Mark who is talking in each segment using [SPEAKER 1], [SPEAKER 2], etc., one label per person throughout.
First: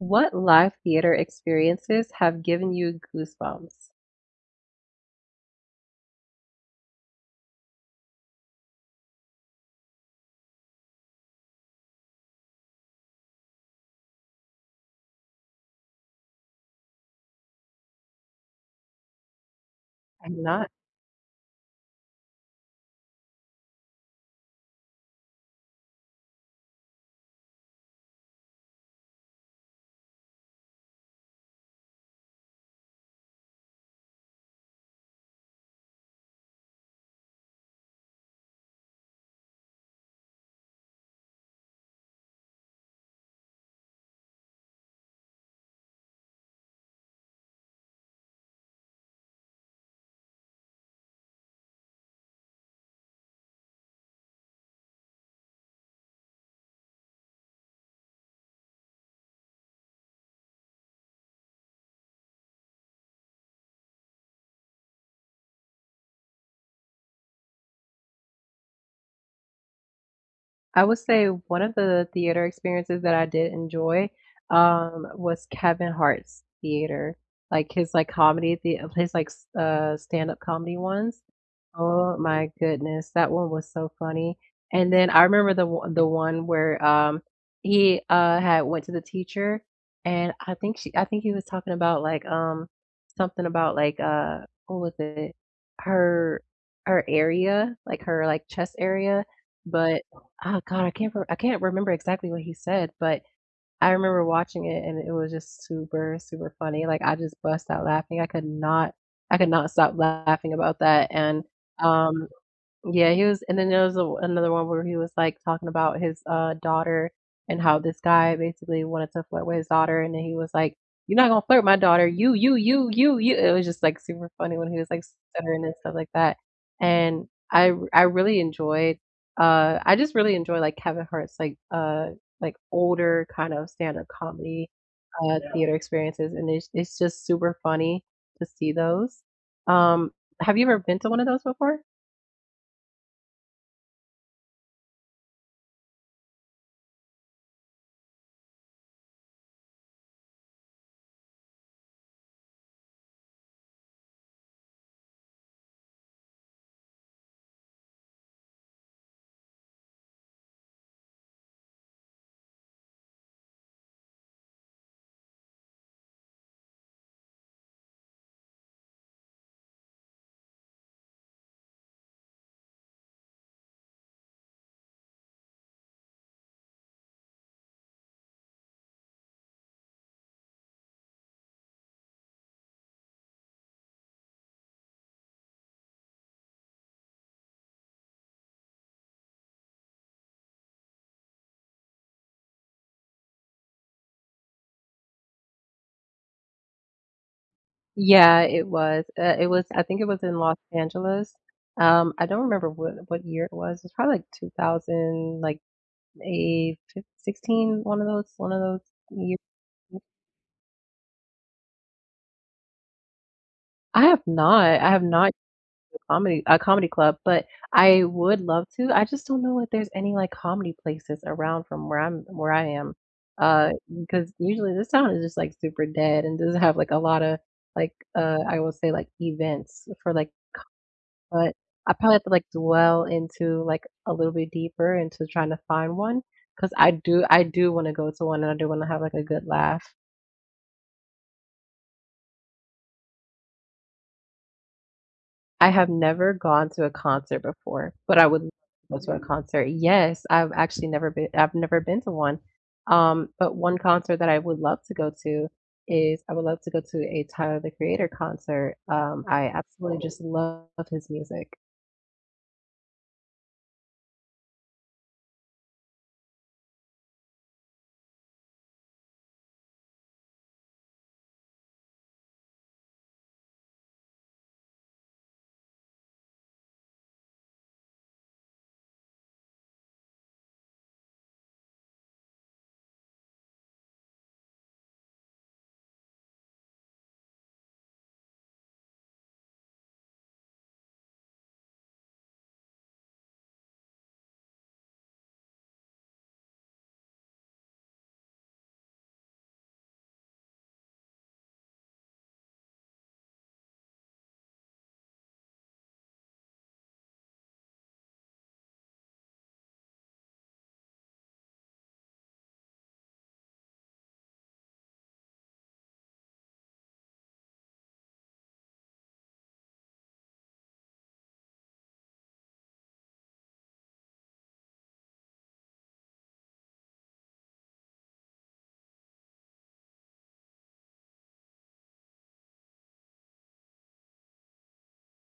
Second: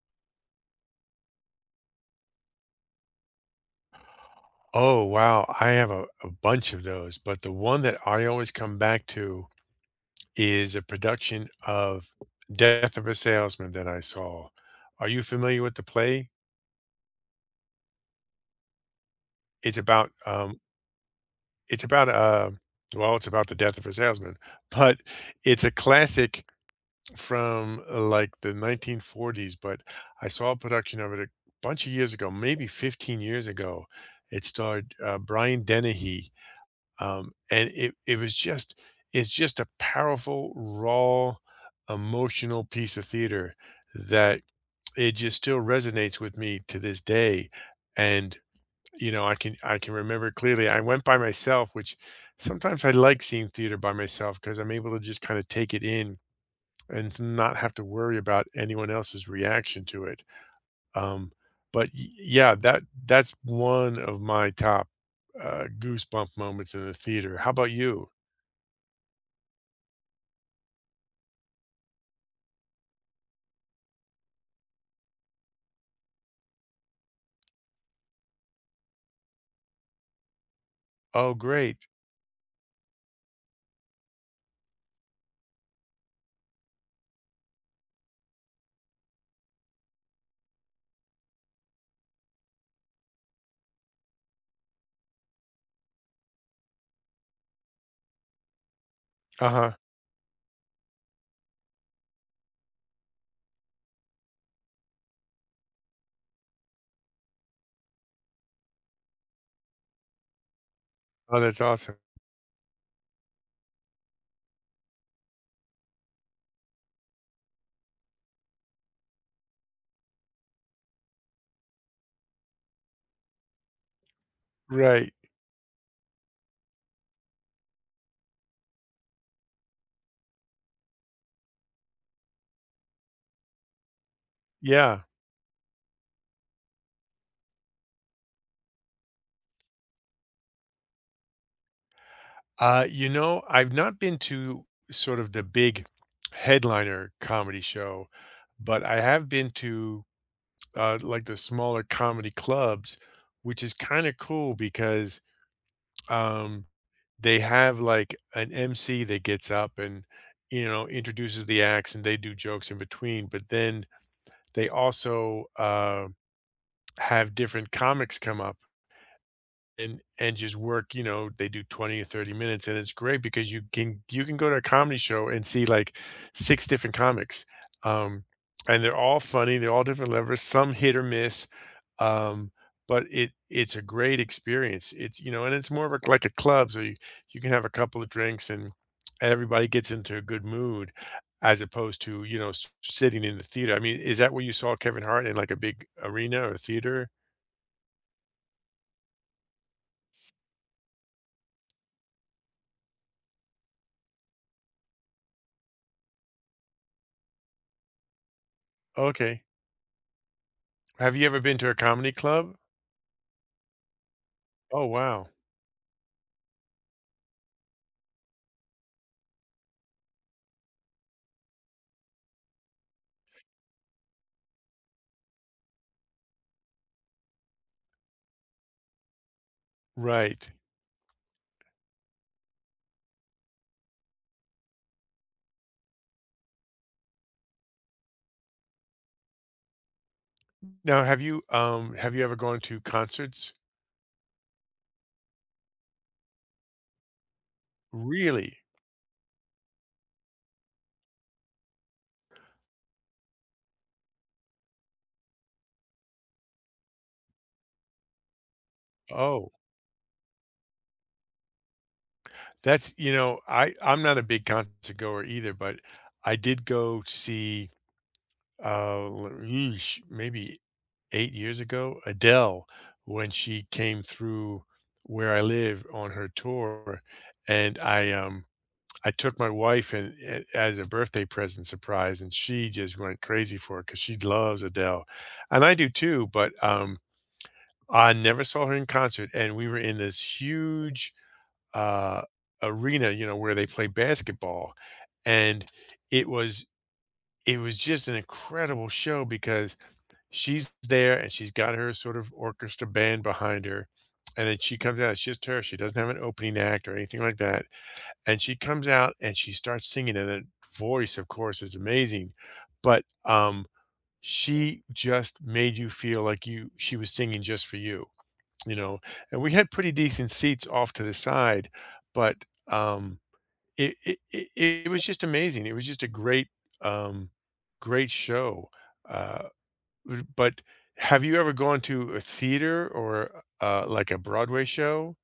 [SPEAKER 1] What live theater experiences have given you goosebumps?
[SPEAKER 2] Oh, wow. I have a bunch of those, but the one that I always come back to is a production of Death of a Salesman that I saw. Are you familiar with the play? It's about
[SPEAKER 1] I'm
[SPEAKER 2] um
[SPEAKER 1] not.
[SPEAKER 2] it's about well, it's about the death of a salesman, but it's a classic from like the 1940s. But I saw a production of it a bunch of years ago, maybe 15 years ago. It starred Brian Dennehy. And it was just it's just a powerful, raw, emotional piece of theater that it just still resonates with me to this day. And you know, I can remember clearly. I went by myself, which sometimes I like seeing theater by myself because I'm able to just kind of take it in and to not have to worry about anyone else's reaction to it. Um, but yeah, that's one of my top goosebump moments in the theater. How about you?
[SPEAKER 1] I would say one of the theater experiences that I did enjoy, was Kevin Hart's theater, like his like comedy, the his like stand-up comedy ones.
[SPEAKER 2] Oh, great.
[SPEAKER 1] Oh my goodness, that one was so funny. And then I remember the one where he had went to the teacher, and I think he was talking about like something about like what was it, her, her area, like her like chest area,
[SPEAKER 2] Uh-huh.
[SPEAKER 1] but Oh god, I can't re I can't remember exactly what he said, but I remember watching it and it was just super, super funny, like, I just bust out laughing, I could not stop laughing about that,
[SPEAKER 2] Oh,
[SPEAKER 1] and,
[SPEAKER 2] that's awesome.
[SPEAKER 1] um yeah, he was. And then there was a another one where he was, like, talking about his, daughter and how this guy basically wanted to flirt with his daughter, and then he was like, "You're not gonna flirt with my daughter. You, you, you, you, you." It was just, like, super funny when he was, like,
[SPEAKER 2] Right.
[SPEAKER 1] stuttering and stuff like that, and I really enjoyed, I just really enjoy, like, Kevin Hart's, like, older kind of stand-up comedy,
[SPEAKER 2] Yeah.
[SPEAKER 1] Yeah. Theater experiences, and it's just super funny to see those. Um, have you ever been to one of those before?
[SPEAKER 2] You know, I've not been to sort of the big headliner comedy show, but I have been to like the smaller comedy clubs, which is kind of cool because um, they have like an MC that gets up and you know introduces the acts, and they do jokes in between. But then they also have different comics come up, and just work. You know, they do 20 or 30 minutes, and it's great because you can go to a comedy show and see like six different comics. um and they're all funny, they're all different levels, some hit or miss. um but it's a great experience. It's, you know, and it's more of a, like a club, so you can have a couple of drinks, and everybody gets into a good mood, as opposed to, you know, sitting in the theater. I mean, is that where you saw Kevin Hart, in like a big arena or theater?
[SPEAKER 1] Yeah, it was, it was, I think it was in Los Angeles. I don't remember what year it was. It's probably like 2000, like, a fif 16, one of those years.
[SPEAKER 2] Okay. Have you ever been to a comedy club?
[SPEAKER 1] I have not.
[SPEAKER 2] Oh,
[SPEAKER 1] I have
[SPEAKER 2] wow.
[SPEAKER 1] not to comedy a comedy club, but I would love to. I just don't know if there's any, like, comedy places around from where I am, because usually this town is just, like, super dead and doesn't have, like, a lot of like, I will say, like, events for, like,
[SPEAKER 2] Right.
[SPEAKER 1] but I probably have to, like, dwell into, like, a little bit deeper into trying to find one because I do wanna go to one, and I do wanna have, like, a good laugh.
[SPEAKER 2] Now, have you ever gone to concerts?
[SPEAKER 1] I have never gone to a concert before, but I would love
[SPEAKER 2] Really?
[SPEAKER 1] to go to a concert. Yes, I've actually never been to one. But one concert that I would love to go to is I would love to go to a Tyler, the Creator concert. I
[SPEAKER 2] Oh,
[SPEAKER 1] absolutely just love his music.
[SPEAKER 2] that's, you know, I'm not a big concert goer either, but I did go see, eesh, maybe 8 years ago, Adele, when she came through where I live on her tour. And I took my wife and as a birthday present surprise, and she just went crazy for it because she loves Adele, and I do too. But I never saw her in concert, and we were in this huge, uh, arena, you know, where they play basketball, and it was it was just an incredible show because she's there, and she's got her sort of orchestra band behind her, and then she comes out, it's just her, she doesn't have an opening act or anything like that, and she comes out, and she starts singing, and the voice, of course, is amazing. But, she just made you feel like you she was singing just for you. You know, and we had pretty decent seats off to the side, but, it it was just amazing. It was just a great, um, great show. Uh, r But have you ever gone to a theater or, like a Broadway show?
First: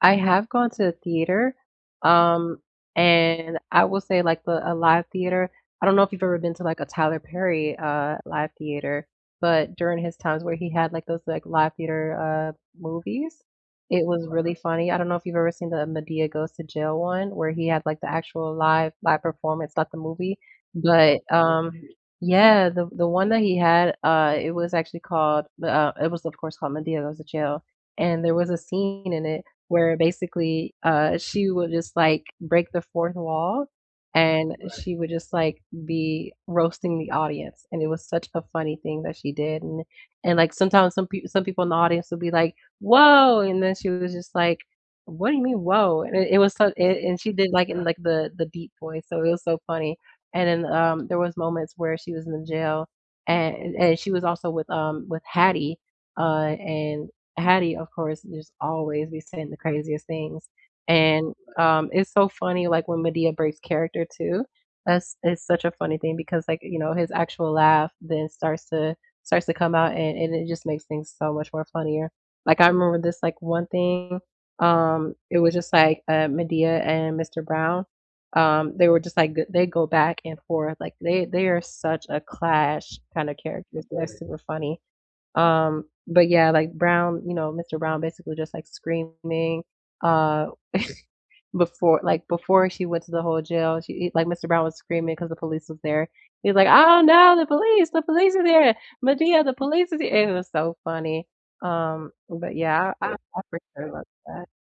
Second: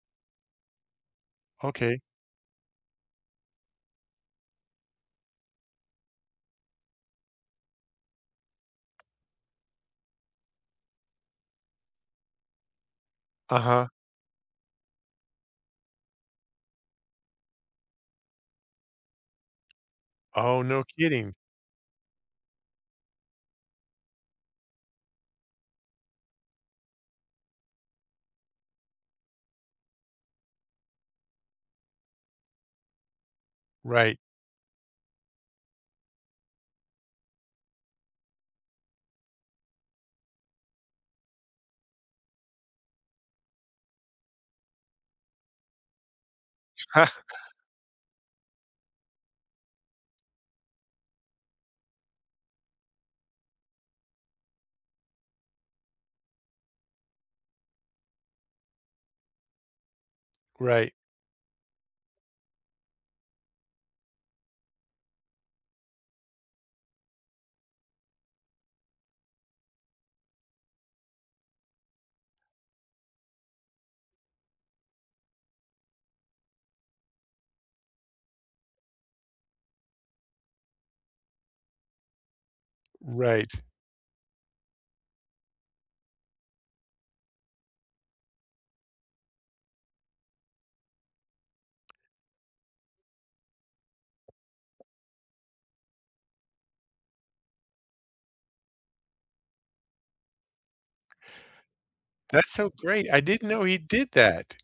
[SPEAKER 1] I have gone to a theater,
[SPEAKER 2] Okay.
[SPEAKER 1] um, and I will say like the a live theater. I don't know if you've ever been to like a Tyler Perry live theater, but during his times where he had like those like live theater movies,
[SPEAKER 2] Uh-huh.
[SPEAKER 1] it was really funny. I don't know if you've ever seen the Medea Goes to Jail one where he had like the actual live performance, not the movie,
[SPEAKER 2] Oh, no
[SPEAKER 1] but
[SPEAKER 2] kidding.
[SPEAKER 1] yeah, the one that he had it was actually called it was of course called Medea Goes to Jail, and there was a scene in it where basically, she would just, like, break the fourth wall,
[SPEAKER 2] Right.
[SPEAKER 1] and, right, she would just, like, be roasting the audience, and, it was such a funny thing that she did, and, like, sometimes some people, in the audience would be like, "Whoa," and then she was just like, "What do you mean, whoa?" And it was so, and she did, like, in, like, the deep voice, so it was so funny, and then, there was moments where she was in the jail, and she was also with Hattie, and Hattie, of course, just always be saying the craziest things.
[SPEAKER 2] Right.
[SPEAKER 1] And it's so funny, like when Medea breaks character too. That's It's such a funny thing because, like, you know, his actual laugh then starts to come out, and, it just makes things so much more funnier. Like I remember this like one thing, it was just like Medea and Mr. Brown. They were just like they go back and forth like they are such a clash kind of
[SPEAKER 2] Right.
[SPEAKER 1] characters. That's super funny, but yeah, like Brown, you know, Mr. Brown basically just like screaming, uh, before she went to the whole jail, like Mr. Brown was screaming because the police was there. He's like, "Oh no, the police! The police are there, Medea! The police is here!" It was so funny.
[SPEAKER 2] That's
[SPEAKER 1] But
[SPEAKER 2] so
[SPEAKER 1] yeah,
[SPEAKER 2] great. I
[SPEAKER 1] I
[SPEAKER 2] didn't
[SPEAKER 1] for
[SPEAKER 2] know he
[SPEAKER 1] sure love
[SPEAKER 2] did
[SPEAKER 1] that.
[SPEAKER 2] that.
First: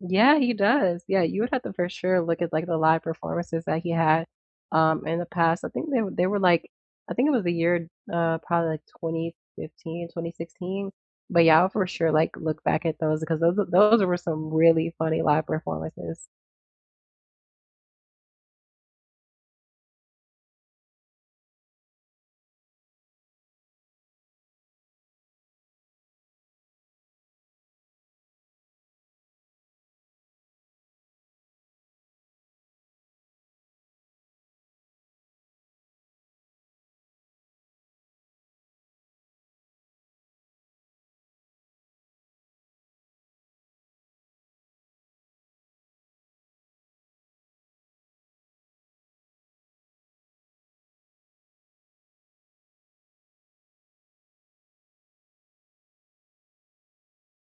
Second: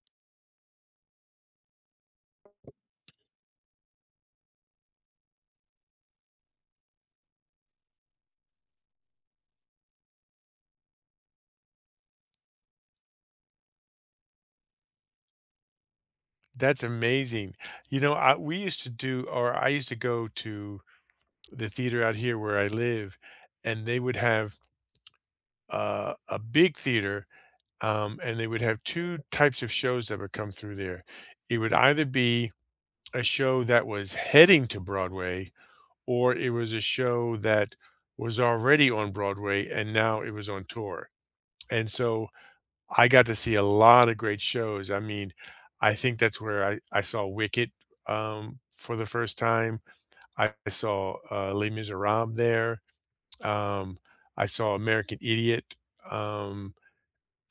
[SPEAKER 1] Yeah, he does. Yeah, you would have to for sure look at, like, the live performances that he had, in the past. I think they were, like, I think it was the year, probably, like, 2015, 2016. But yeah, I'll for sure, like, look back at those because those were some really funny live performances.
[SPEAKER 2] That's amazing. You know, I we used to do, or I used to go to the theater out here where I live, and they would have, a big theater, and they would have two types of shows that would come through there. It would either be a show that was heading to Broadway, or it was a show that was already on Broadway and now it was on tour. And so I got to see a lot of great shows. I mean, I think that's where I saw Wicked for the first time. I saw Les Miserables there. Um, I saw American Idiot. Um,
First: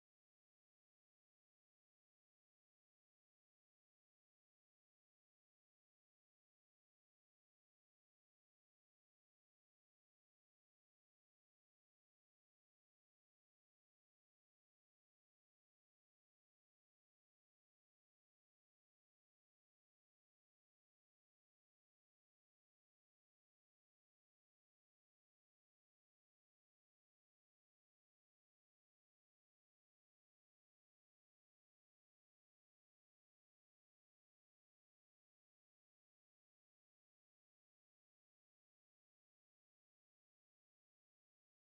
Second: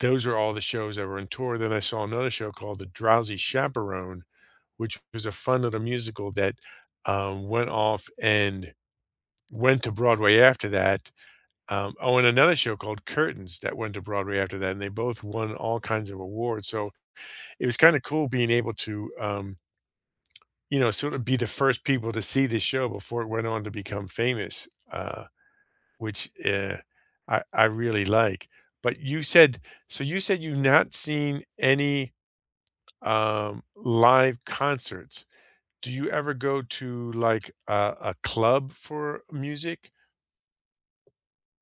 [SPEAKER 2] those are all the shows that were on tour. Then I saw another show called The Drowsy Chaperone, which was a fun little musical that, went off and went to Broadway after that. Oh, and another show called Curtains that went to Broadway after that, and they both won all kinds of awards. So it was kinda cool being able to, you know, sort of be the first people to see the show before it went on to become famous, which, I really like. But you said so you said you've not seen any live concerts. Do you ever go to like a club for music?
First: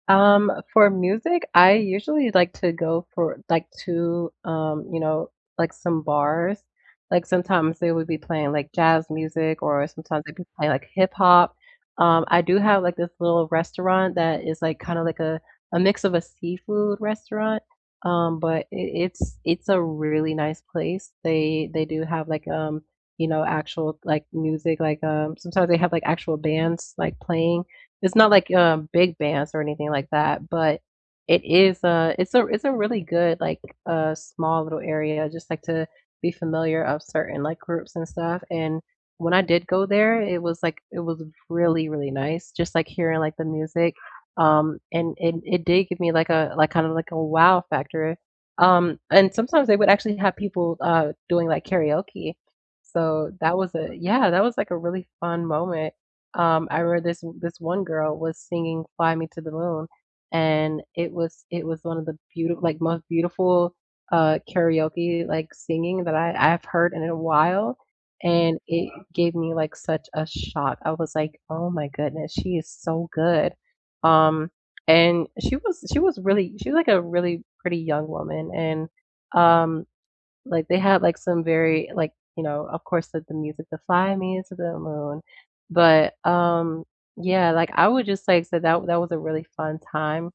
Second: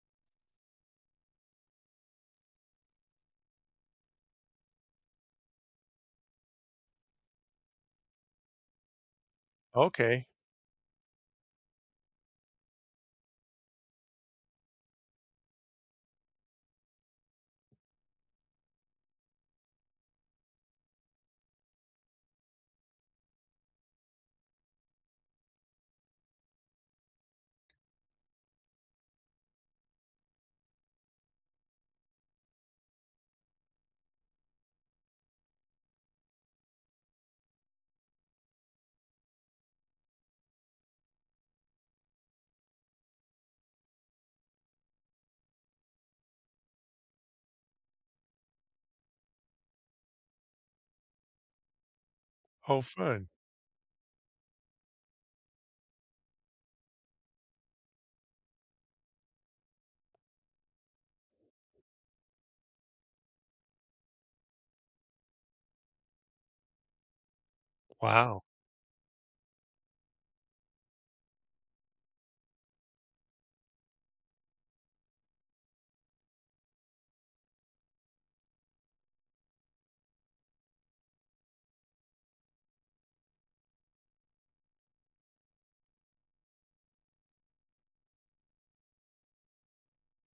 [SPEAKER 1] For music, I usually like to go for like to you know, like some bars. Like sometimes they would be playing like jazz music or sometimes
[SPEAKER 2] Okay.
[SPEAKER 1] they'd be playing like hip hop. I do have like this little restaurant that is like kind of like a mix of a seafood restaurant. But it's a really nice place. They do have like you know, actual like music, like sometimes they have like actual bands like playing. It's not like, big bands or anything like that, but it's a really good, like, small little area just, like, to be familiar of certain, like, groups and stuff, and when I did go there, it was really, really nice just, like, hearing, like, the music, and it did give me, like, a like, kind of like a wow factor, and sometimes they would actually have people, doing, like, karaoke,
[SPEAKER 2] Oh, fun.
[SPEAKER 1] so that was a yeah, that was, like, a really fun moment, I remember this one girl was singing "Fly Me to the Moon," and it was one of the beautiful, like, most beautiful karaoke, like, singing that I've heard in a while,
[SPEAKER 2] Wow.
[SPEAKER 1] and it gave me like such a shock. I was like, "Oh my goodness, she is so good." um, and she was like a really pretty young woman, and um like, they had, like, some very, like, you know, of course, like, the music, the "Fly Me to the Moon," but, yeah, like, I would just, like, say that was a really fun time.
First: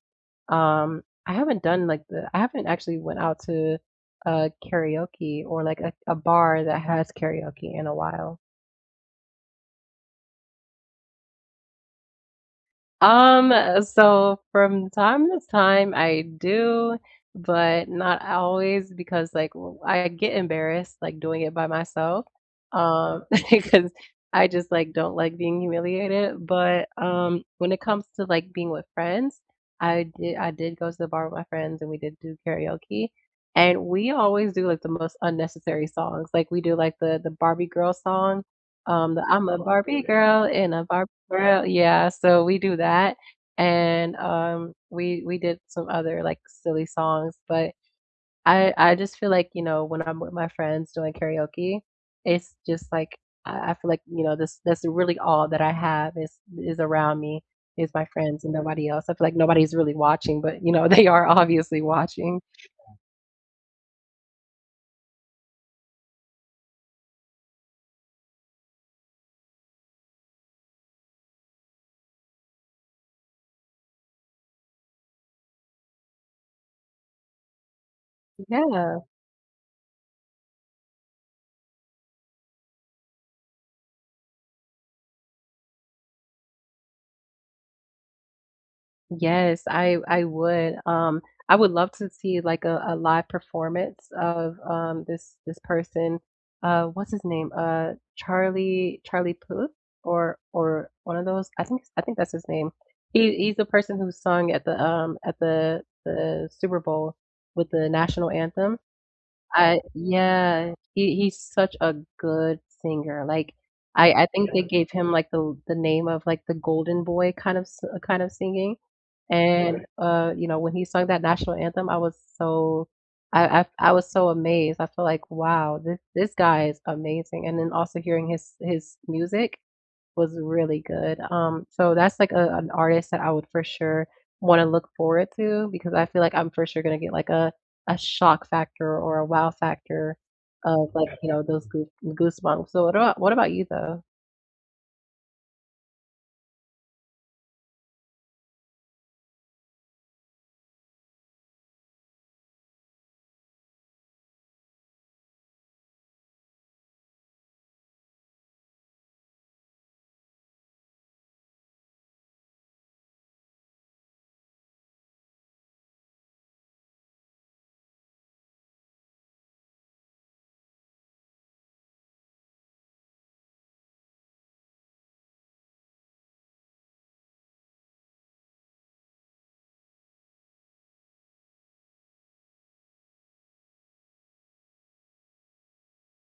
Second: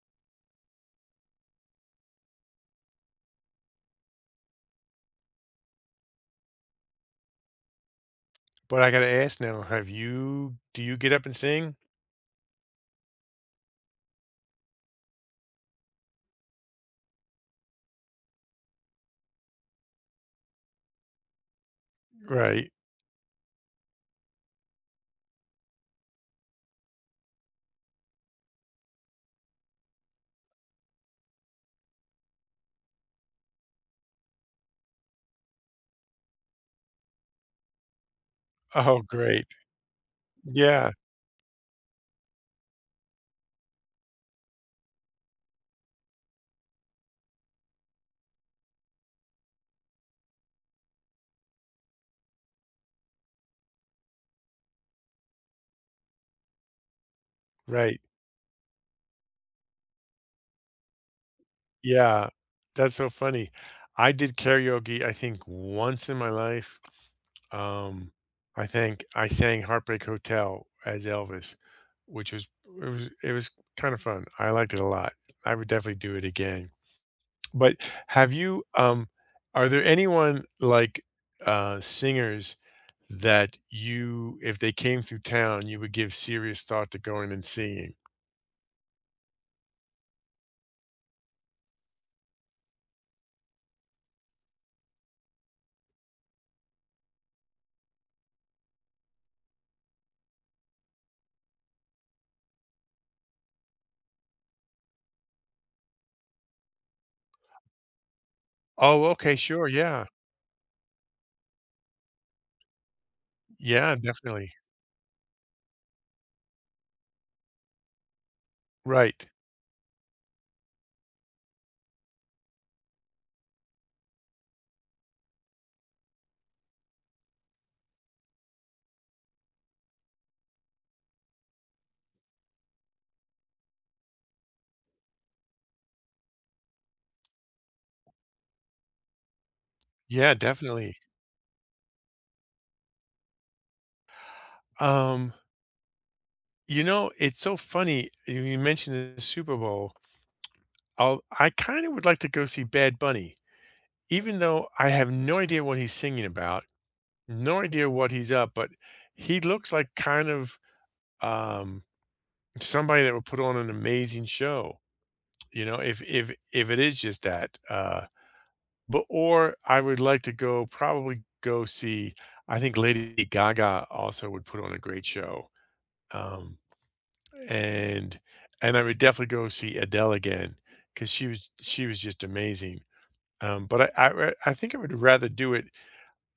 [SPEAKER 1] I haven't done, like, the I haven't actually went out to, karaoke or, like, a bar that has karaoke in a while.
[SPEAKER 2] But I gotta ask now, have you do you get up and sing?
[SPEAKER 1] Um, so from time to time I do, but not always because like w I get embarrassed like doing it by myself,
[SPEAKER 2] Right.
[SPEAKER 1] um, because I just like don't like being humiliated, but, when it comes to like being with friends, I did go to the bar with my friends, and we did do karaoke, and we always do like the most unnecessary songs, like we do like the Barbie girl song,
[SPEAKER 2] Oh,
[SPEAKER 1] the I'm
[SPEAKER 2] great.
[SPEAKER 1] a Barbie girl in a
[SPEAKER 2] Yeah,
[SPEAKER 1] Barbie well, yeah, so we do that, and, we did some other, like, silly songs, but I just feel like, you know, when I'm with my friends doing karaoke, it's just like, I feel like, you know, this that's really all that I have is around me, is
[SPEAKER 2] right.
[SPEAKER 1] my friends and nobody else. I feel like nobody's really watching, but, you know, they are obviously
[SPEAKER 2] Yeah.
[SPEAKER 1] watching.
[SPEAKER 2] That's so funny. I did karaoke, I think, once in my life. Um, I think I sang Heartbreak Hotel as Elvis, which was it was kind of fun. I liked it a lot. I would definitely do it again. But have you
[SPEAKER 1] Yeah.
[SPEAKER 2] are there anyone like singers that you, if they came through town, you would give serious thought to going and seeing?
[SPEAKER 1] Yes, I would. I would love to see like a live performance of this person. What's his name? Charlie Puth or one of those. I think that's his name. He's the person who sung at the at the Super Bowl with the national anthem.
[SPEAKER 2] Oh, okay, sure.
[SPEAKER 1] I
[SPEAKER 2] Yeah.
[SPEAKER 1] Yeah, he's such a good singer, like,
[SPEAKER 2] Yeah,
[SPEAKER 1] I think
[SPEAKER 2] definitely.
[SPEAKER 1] they gave him, like, the name of, like, the golden boy kind of s kind of singing,
[SPEAKER 2] Right.
[SPEAKER 1] and, you know, when he sung that national anthem, I was so I was so amazed. I feel like, "Wow, this guy is amazing," and then also hearing his music, was really good. So that's like a an artist that I would for sure wanna look forward to because I feel like I'm for sure gonna get like a shock factor or a wow factor
[SPEAKER 2] Yeah,
[SPEAKER 1] of,
[SPEAKER 2] definitely.
[SPEAKER 1] like, you know, those goosebumps. So what about you though?
[SPEAKER 2] Um, you know, it's so funny you mentioned the Super Bowl. I'll I kinda would like to go see Bad Bunny, even though I have no idea what he's singing about, no idea what he's up, but he looks like kind of, um, somebody that would put on an amazing show, you know, if it is just that, but or I would like to go see, I think Lady Gaga also would put on a great show, um, and and I would definitely go see Adele again because she was just amazing. But I think I would rather do it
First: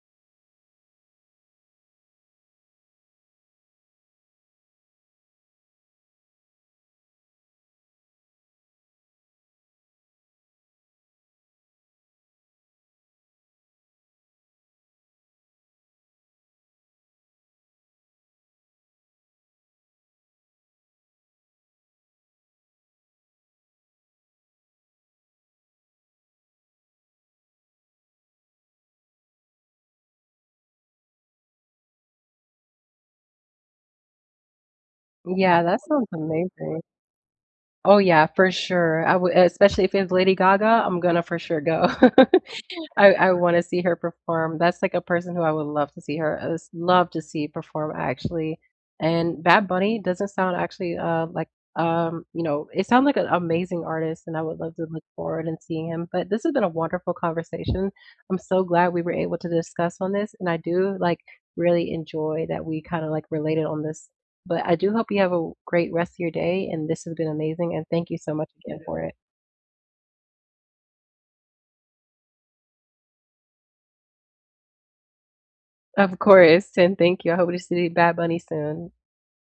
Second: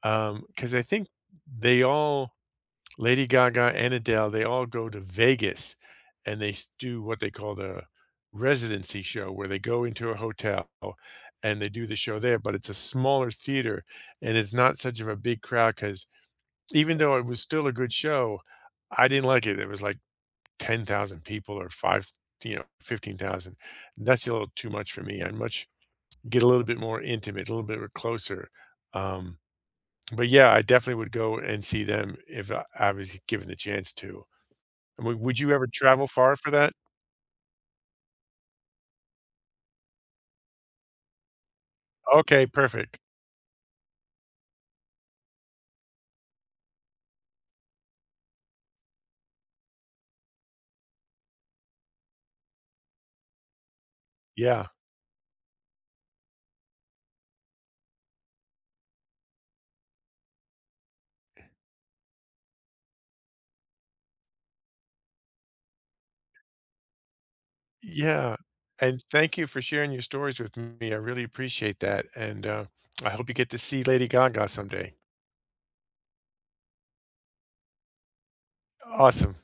[SPEAKER 2] because I think they all, Lady Gaga and Adele, they all go to Vegas, and they do what they call the residency show, where they go into a hotel and they do the show there, but it's a smaller theater, and it's not such of a big crowd. Because even though it was still a good show, I didn't like it was like 10,000 people, or 5, you know, 15,000. That's a little too much for me. I much get a little bit more intimate, a little bit closer. Um, but yeah, I definitely would go and see them if I was given the chance to. I mean, would you
[SPEAKER 1] Yeah,
[SPEAKER 2] ever
[SPEAKER 1] that sounds
[SPEAKER 2] travel far for that?
[SPEAKER 1] amazing. Oh yeah, for sure. I would, especially if it's Lady Gaga, I'm gonna for sure go.
[SPEAKER 2] Okay, perfect.
[SPEAKER 1] I wanna see her perform. That's, like, a person who I would love to see her s love to see perform, actually. And Bad Bunny doesn't sound actually, like, you know, it sounds like an amazing artist, and I would
[SPEAKER 2] Yeah.
[SPEAKER 1] love to look forward and seeing him, but this has been a wonderful conversation. I'm so glad we were able to discuss on this, and I do, like, really enjoy that we kinda, like, related on this. But I do hope you have a great rest of your day, and this has been amazing, and thank you so
[SPEAKER 2] Yeah.
[SPEAKER 1] much again for
[SPEAKER 2] And
[SPEAKER 1] it.
[SPEAKER 2] thank you for sharing your stories with me. I really appreciate that. And I hope you get to see Lady Gaga someday.
[SPEAKER 1] Of course, and thank you. I hope to see Bad Bunny soon.
[SPEAKER 2] Awesome.